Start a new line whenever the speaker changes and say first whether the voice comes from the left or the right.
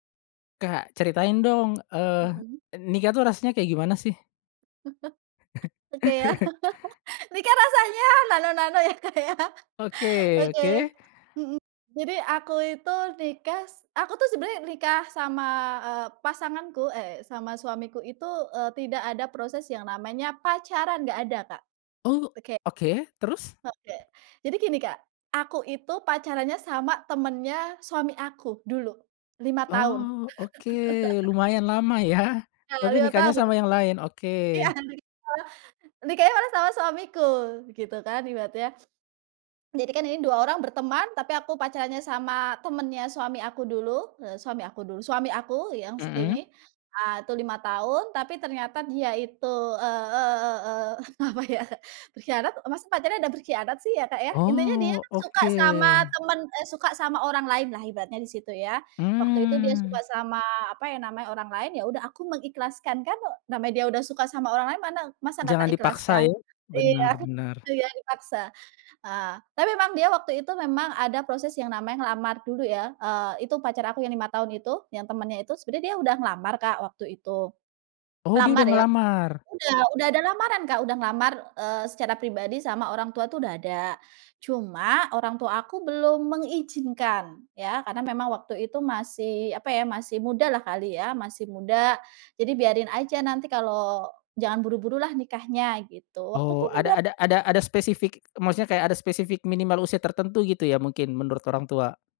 left: Kak, ceritain dong, eee,
right: Mhm.
left: nikah itu rasanya kayak gimana sih?
right: Oke, yah, nikah rasanya nano-nano ya, Kak, ya?
left: Oke
right: Oke,
left: oke.
right: mhm. Jadi, aku itu nikas aku tu sebenarnya nikah sama, eee, pasanganku eh, sama suamiku itu, eee, tidak ada proses yang namanya pacaran nggak ada, Kak.
left: Oh,
right: Oke.
left: oke. Terus?
right: Oke. Jadi gini, Kak, aku itu, pacarannya sama temennya suami aku, dulu. 5 tahun.
left: Oh, oke. Lumayan lama ya?
right: Ya,
left: Tapi
right: 5
left: nikahnya
right: tahun.
left: sama yang lain?
right: Iya,
left: Oke.
right: nikah nikahnya malah sama suamiku, gitu kan, ibaratnya. Jadi kan ini, 2 orang berteman, tapi aku pacarannya sama temennya suami aku dulu, eee, suami aku dulu suami aku, yang s
left: Mhm.
right: ini. Ah itu 5 tahun, tapi ternyata dia itu, eee eee eee eee apa ya berkhianat, masa pacaran ada berkhianat sih ya, Kak, ya? Intinya dia
left: Oh,
right: suka sama
left: oke.
right: teman eee, suka sama orang lain lah, ibaratnya di situ, ya. Waktu itu dia suka
left: Mmm.
right: sama, apa ya namanya, orang lain, yaudah aku mengikhlaskan. Kan namanya dia udah suka sama orang lain, mana masa nggak tak
left: Jangan dipaksa,
right: ikhlaskan?
left: ya?
right: Iya,
left: Benar benar.
right: itu ya dipaksa. Ah, tapi memang dia waktu itu, memang ada proses yang namanya ngelamar dulu ya, eee, itu pacar aku yang 5 tahun itu, yang temennya itu, sebenarnya dia udah ngelamar, Kak, waktu itu.
left: Oh, dia
right: Lamar
left: udah
right: ya
left: ngelamar?
right: udah udah ada lamaran, Kak. Udah ngelamar, eee, secara pribadi sama orang tua tuh, udah ada. Cuma, orang tua aku belum mengizinkan, ya. Karena memang waktu itu masih, apa ya, masih mudalah kali ya, masih muda. Jadi biarin aja, nanti kalau jangan buru-burulah nikahnya, gitu. Waktu itu
left: Oh,
right: umur
left: ada
right: berap
left: ada ada ada spesifik maksudnya, kayak ada spesifik minimal usia tertentu, gitu ya? Mungkin, menurut orang tua.